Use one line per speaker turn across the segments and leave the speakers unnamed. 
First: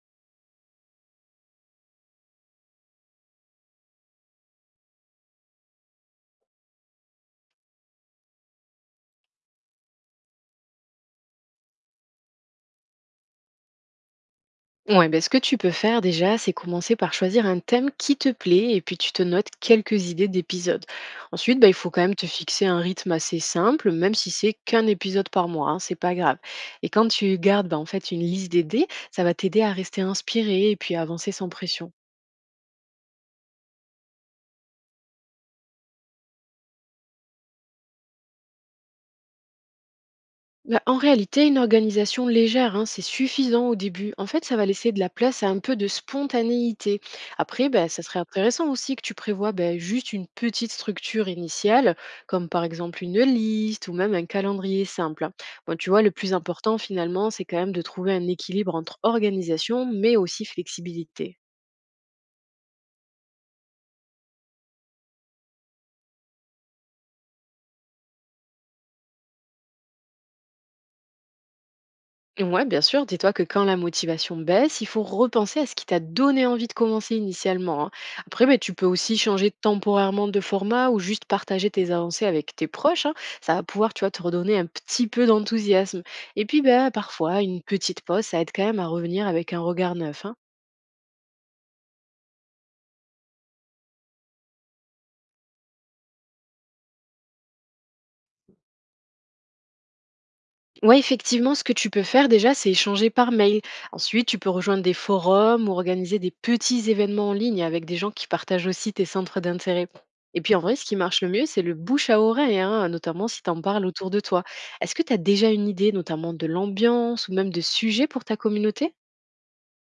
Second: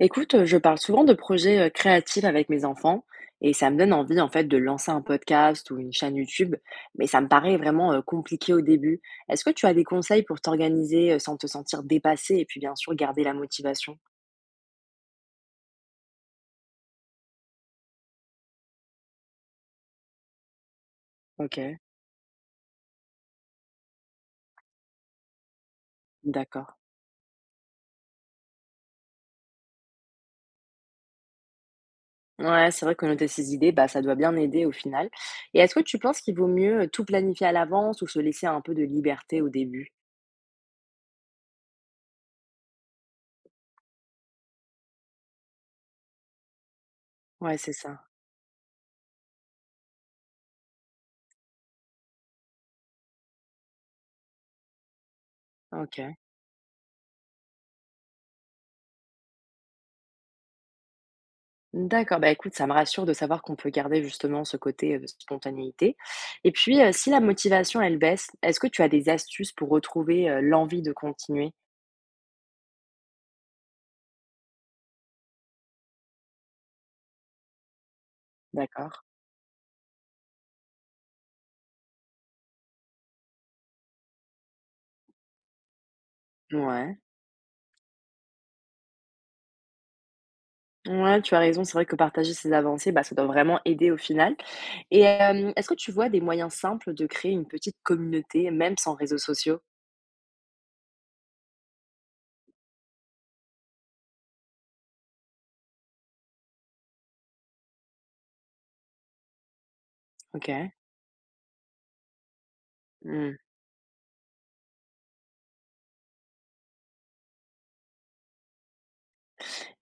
Écoute, je parle souvent de projets créatifs avec mes enfants et ça me donne envie en fait de lancer un podcast ou une chaîne YouTube, mais ça me paraît vraiment compliqué au début. Est-ce que tu as des conseils pour t'organiser sans te sentir dépassée et puis bien sûr garder la motivation?
Ouais, ben, ce que tu peux faire déjà, c'est commencer par choisir un thème qui te plaît et puis tu te notes quelques idées d'épisodes.
Ok,
Ensuite, ben, il faut quand même te fixer un rythme assez simple, même si c'est qu'un épisode par mois, hein, c'est pas grave.
d'accord.
Et quand tu gardes ben, en fait une liste d'idées, ça va t'aider à rester inspiré et puis à avancer sans pression.
Ouais, c'est vrai que noter ces idées, bah, ça doit bien aider au final. Et est-ce que tu penses qu'il vaut mieux tout planifier à l'avance ou se laisser un peu de liberté au début?
Bah, en réalité, une organisation légère, hein, c'est suffisant au début. En fait, ça va laisser de la place à un peu de spontanéité.
Ouais,
Après,
c'est
bah,
ça.
ça serait intéressant aussi que tu prévois bah, juste une petite structure initiale, comme par exemple une liste ou même un calendrier simple, hein. Bon, tu vois, le
Ok.
plus important finalement, c'est quand même de trouver un équilibre entre organisation, mais aussi flexibilité.
D'accord, bah, écoute, ça me rassure de savoir qu'on peut garder justement ce côté spontanéité. Et puis, si la motivation, elle baisse, est-ce que tu as des astuces pour retrouver l'envie de continuer?
Ouais, bien sûr, dis-toi que quand la motivation baisse, il faut repenser à ce qui t'a donné envie de commencer initialement, hein. Après, ben, tu peux
D'accord.
aussi changer temporairement de format ou juste partager tes avancées avec tes proches, hein. Ça va pouvoir, tu vois, te redonner un petit peu d'enthousiasme. Et puis, ben,
Ouais.
parfois, une petite pause, ça aide quand même à revenir avec un regard neuf, hein.
Ouais, tu as raison. C'est vrai que partager ses avancées, bah, ça doit vraiment aider au final. Et est-ce que tu vois des moyens simples de créer une petite communauté, même sans réseaux sociaux?
Ouais, effectivement, ce que tu peux faire déjà, c'est échanger par mail. Ensuite, tu peux rejoindre des forums ou organiser des petits événements en ligne avec des gens qui partagent aussi tes centres d'intérêt. Et puis en
Ok.
vrai, ce qui marche le mieux, c'est le bouche à oreille, hein, notamment si tu en parles autour de toi. Est-ce que tu as déjà une idée, notamment de l'ambiance ou même de sujets pour ta communauté?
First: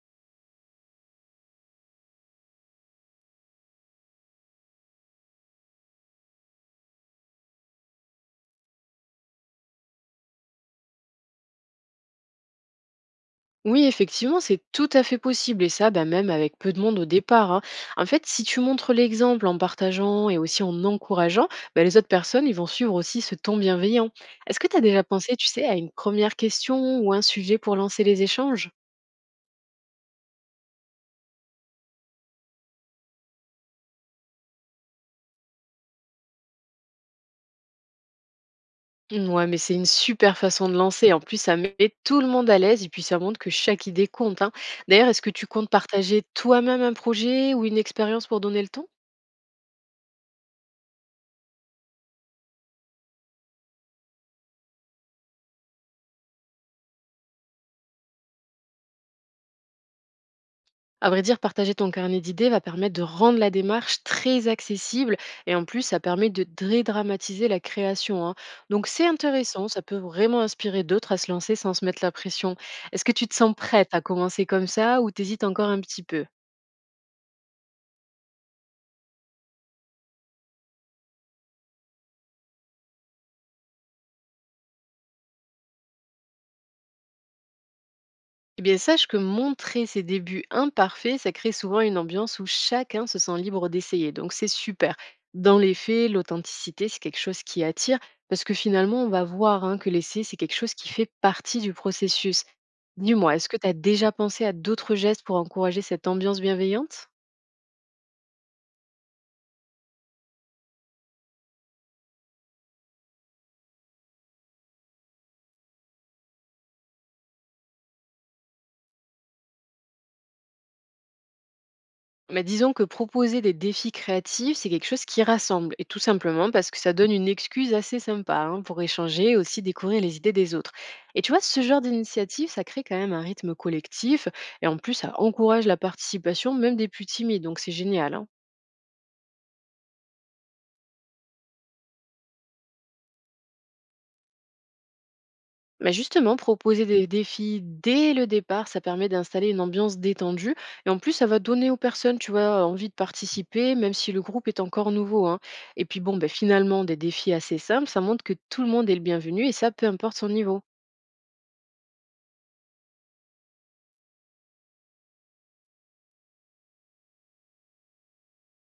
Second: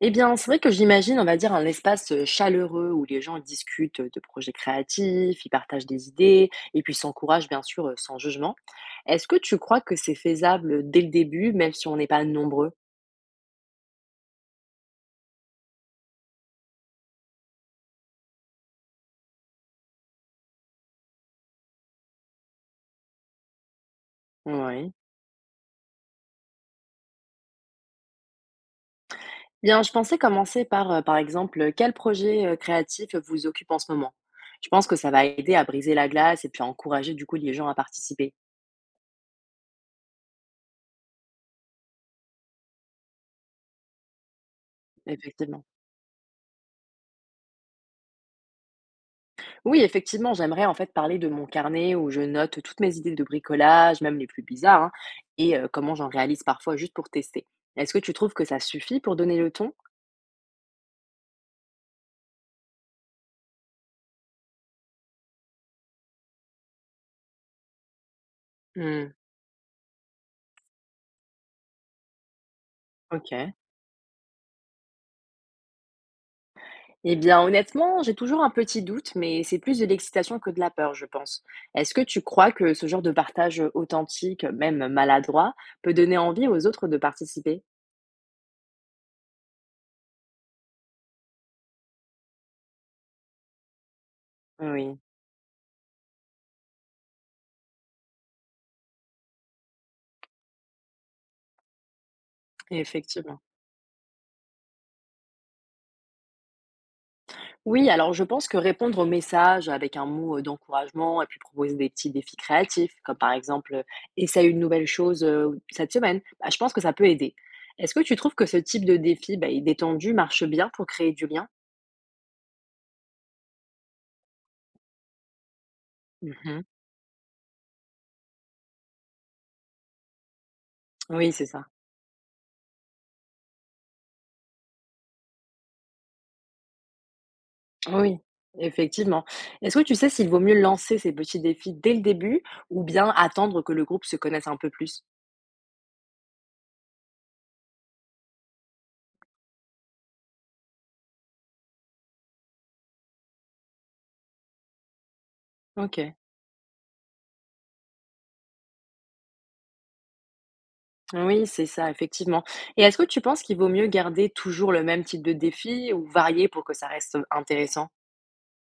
Eh bien, c'est vrai que j'imagine, on va dire, un espace, chaleureux où les gens discutent, de projets créatifs, ils partagent des idées et puis s'encouragent, bien sûr, sans jugement. Est-ce que tu crois que c'est faisable, dès le début, même si on n'est pas nombreux?
Oui, effectivement, c'est tout à fait possible et ça, bah, même avec peu de monde au départ, hein. En fait, si tu montres l'exemple en partageant et aussi en encourageant, bah, les autres personnes, ils vont suivre aussi ce ton bienveillant. Est-ce que tu as
Oui.
déjà pensé, tu sais, à une première question ou un sujet pour lancer les échanges?
Bien, je pensais commencer par, par exemple, quel projet, créatif vous occupe en ce moment? Je pense que ça va aider à briser la glace et puis à encourager, du coup, les gens à participer.
Ouais, mais c'est une super façon de lancer. En plus, ça met tout le monde à l'aise et puis ça montre que chaque idée compte, hein. D'ailleurs, est-ce que tu
Effectivement.
comptes partager toi-même un projet ou une expérience pour donner le ton?
Oui, effectivement, j'aimerais en fait parler de mon carnet où je note toutes mes idées de bricolage, même les plus bizarres, hein, et comment j'en réalise parfois juste pour tester. Est-ce que tu trouves que ça suffit pour donner le ton?
À vrai dire, partager ton carnet d'idées va permettre de rendre la démarche très accessible et en plus, ça permet de dédramatiser la création, hein. Donc, c'est
Hmm,
intéressant, ça peut vraiment inspirer d'autres à se lancer sans se mettre la pression. Est-ce que tu te
ok.
sens prête à commencer comme ça ou t'hésites encore un petit peu?
Eh bien, honnêtement, j'ai toujours un petit doute, mais c'est plus de l'excitation que de la peur, je pense. Est-ce que tu crois que ce genre de partage authentique, même maladroit, peut donner envie aux autres de participer?
Eh bien, sache que montrer ses débuts imparfaits, ça crée souvent une ambiance où chacun se sent libre d'essayer. Donc, c'est super.
Oui,
Dans les faits, l'authenticité, c'est quelque chose qui attire, parce que finalement, on va voir hein, que l'essai, c'est quelque chose qui fait partie du processus. Dis-moi,
effectivement.
est-ce que tu as déjà pensé à d'autres gestes pour encourager cette ambiance bienveillante?
Oui, alors je pense que répondre aux messages avec un mot d'encouragement et puis proposer des petits défis créatifs, comme par exemple essaye une nouvelle chose cette semaine, bah, je pense que ça peut aider. Est-ce que tu trouves que ce type de défi, bah, il détendu, marche bien pour créer du lien?
Mais disons que proposer des défis créatifs, c'est quelque chose qui rassemble, et tout simplement
Mhm.
parce que ça donne une excuse assez sympa hein, pour échanger et aussi découvrir les idées des autres. Et
Oui,
tu vois,
c'est
ce
ça.
genre d'initiative, ça crée quand même un rythme collectif, et en plus, ça encourage la participation, même des plus timides, donc c'est génial,
Oui,
hein.
effectivement. Est-ce que tu sais s'il vaut mieux lancer ces petits défis dès le début ou bien attendre que le groupe se connaisse un peu plus?
Bah, justement, proposer des défis dès le départ, ça permet d'installer une ambiance détendue. Et en plus, ça va donner aux personnes, tu vois, envie de participer, même si le groupe est encore nouveau, hein. Et puis
Ok.
bon, bah, finalement, des défis assez simples, ça montre que tout le monde est le bienvenu, et ça, peu importe son niveau.
Oui, c'est ça, effectivement. Et est-ce que tu penses qu'il vaut mieux garder toujours le même type de défi ou varier pour que ça reste intéressant?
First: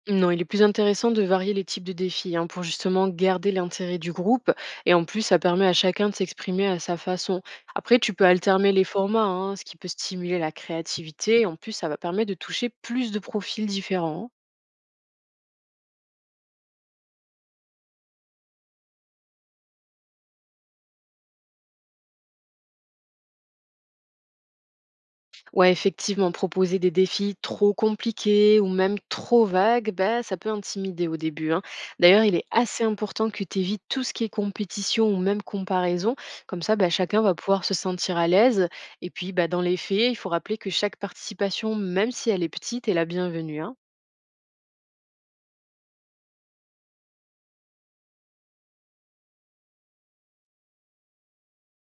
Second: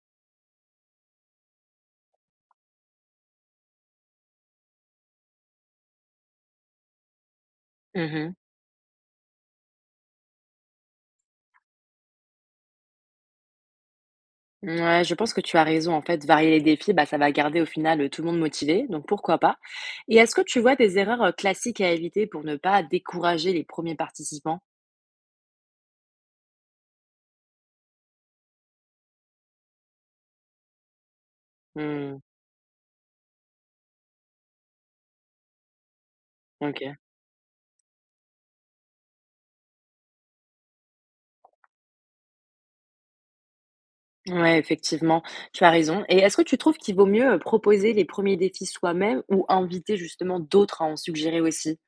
Non, il est plus intéressant de varier les types de défis hein, pour justement garder l'intérêt du groupe. Et en plus, ça permet à chacun de s'exprimer à sa façon. Après, tu peux
Mhm.
alterner les formats, hein, ce qui peut stimuler la créativité. Et en plus, ça va permettre de toucher plus de profils différents.
Ouais, je pense que tu as raison. En fait, varier les défis, bah, ça va garder au final tout le monde motivé, donc pourquoi pas. Et est-ce que tu vois des erreurs classiques à éviter pour ne pas décourager les premiers participants?
Ouais, effectivement, proposer des défis trop compliqués ou même trop vagues, bah, ça peut intimider au début, hein.
Hmm,
D'ailleurs, il est assez important que tu évites tout ce qui est compétition ou même comparaison. Comme ça, bah,
ok.
chacun va pouvoir se sentir à l'aise. Et puis, bah, dans les faits, il faut rappeler que chaque participation, même si elle est petite, est la bienvenue, hein.
Ouais, effectivement, tu as raison. Et est-ce que tu trouves qu'il vaut mieux proposer les premiers défis soi-même ou inviter justement d'autres à en suggérer aussi?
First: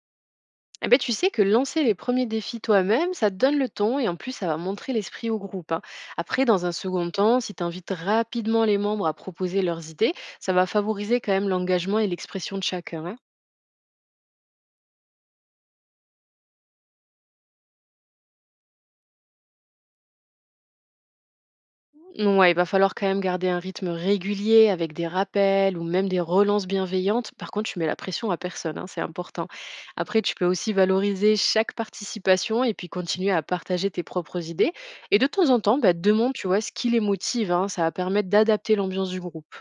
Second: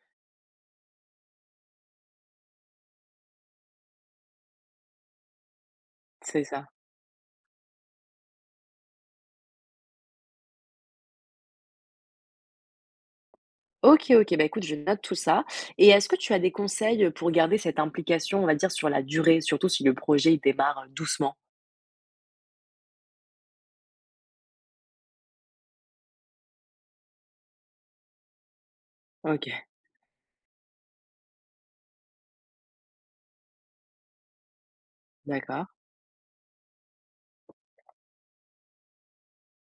Eh ben, tu sais que lancer les premiers défis toi-même, ça te donne le ton et en plus, ça va montrer l'esprit au groupe, hein.
C'est
Après,
ça.
dans un second temps, si tu invites rapidement les membres à proposer leurs idées, ça va favoriser quand même l'engagement et l'expression de chacun, hein.
OK, OK, bah, écoute, je note tout ça et est-ce que tu as des conseils, pour garder cette implication, on va dire, sur la durée, surtout si le projet, il démarre, doucement?
Ouais, il va falloir quand même garder un rythme régulier avec des rappels ou même des relances bienveillantes. Par contre, tu mets la pression à personne, hein, c'est important.
OK,
Après, tu peux aussi valoriser chaque participation et puis continuer à partager tes propres idées. Et de temps en
d'accord.
temps, bah, demande, tu vois, ce qui les motive, hein, ça va permettre d'adapter l'ambiance du groupe.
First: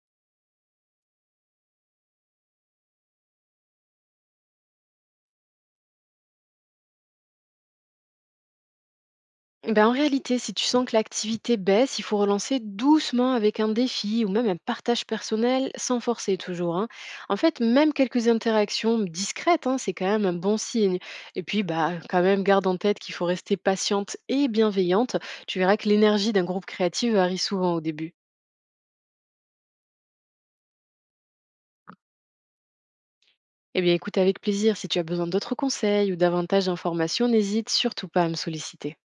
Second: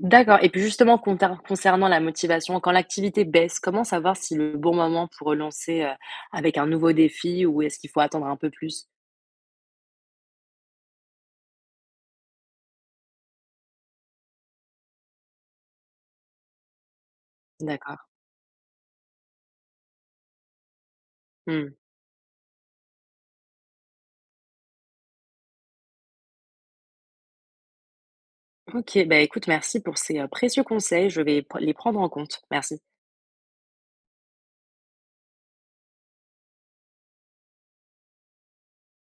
D'accord et puis justement contar concernant la motivation, quand l'activité baisse, comment savoir si le bon moment pour relancer, avec un nouveau défi ou est-ce qu'il faut attendre un peu plus?
Ben, en réalité, si tu sens que l'activité baisse, il faut relancer doucement avec un défi ou même un partage personnel sans forcer toujours, hein. En fait, même
D'accord.
quelques interactions discrètes, hein, c'est quand même un bon signe. Et puis,
Mmh.
bah, quand même, garde en tête qu'il faut rester patiente et bienveillante. Tu verras que l'énergie d'un groupe créatif varie souvent au début.
OK, bah, écoute, merci pour ces, précieux conseils, je vais pr les prendre en compte. Merci.
Eh bien, écoute avec plaisir. Si tu as besoin d'autres conseils ou davantage d'informations, n'hésite surtout pas à me solliciter.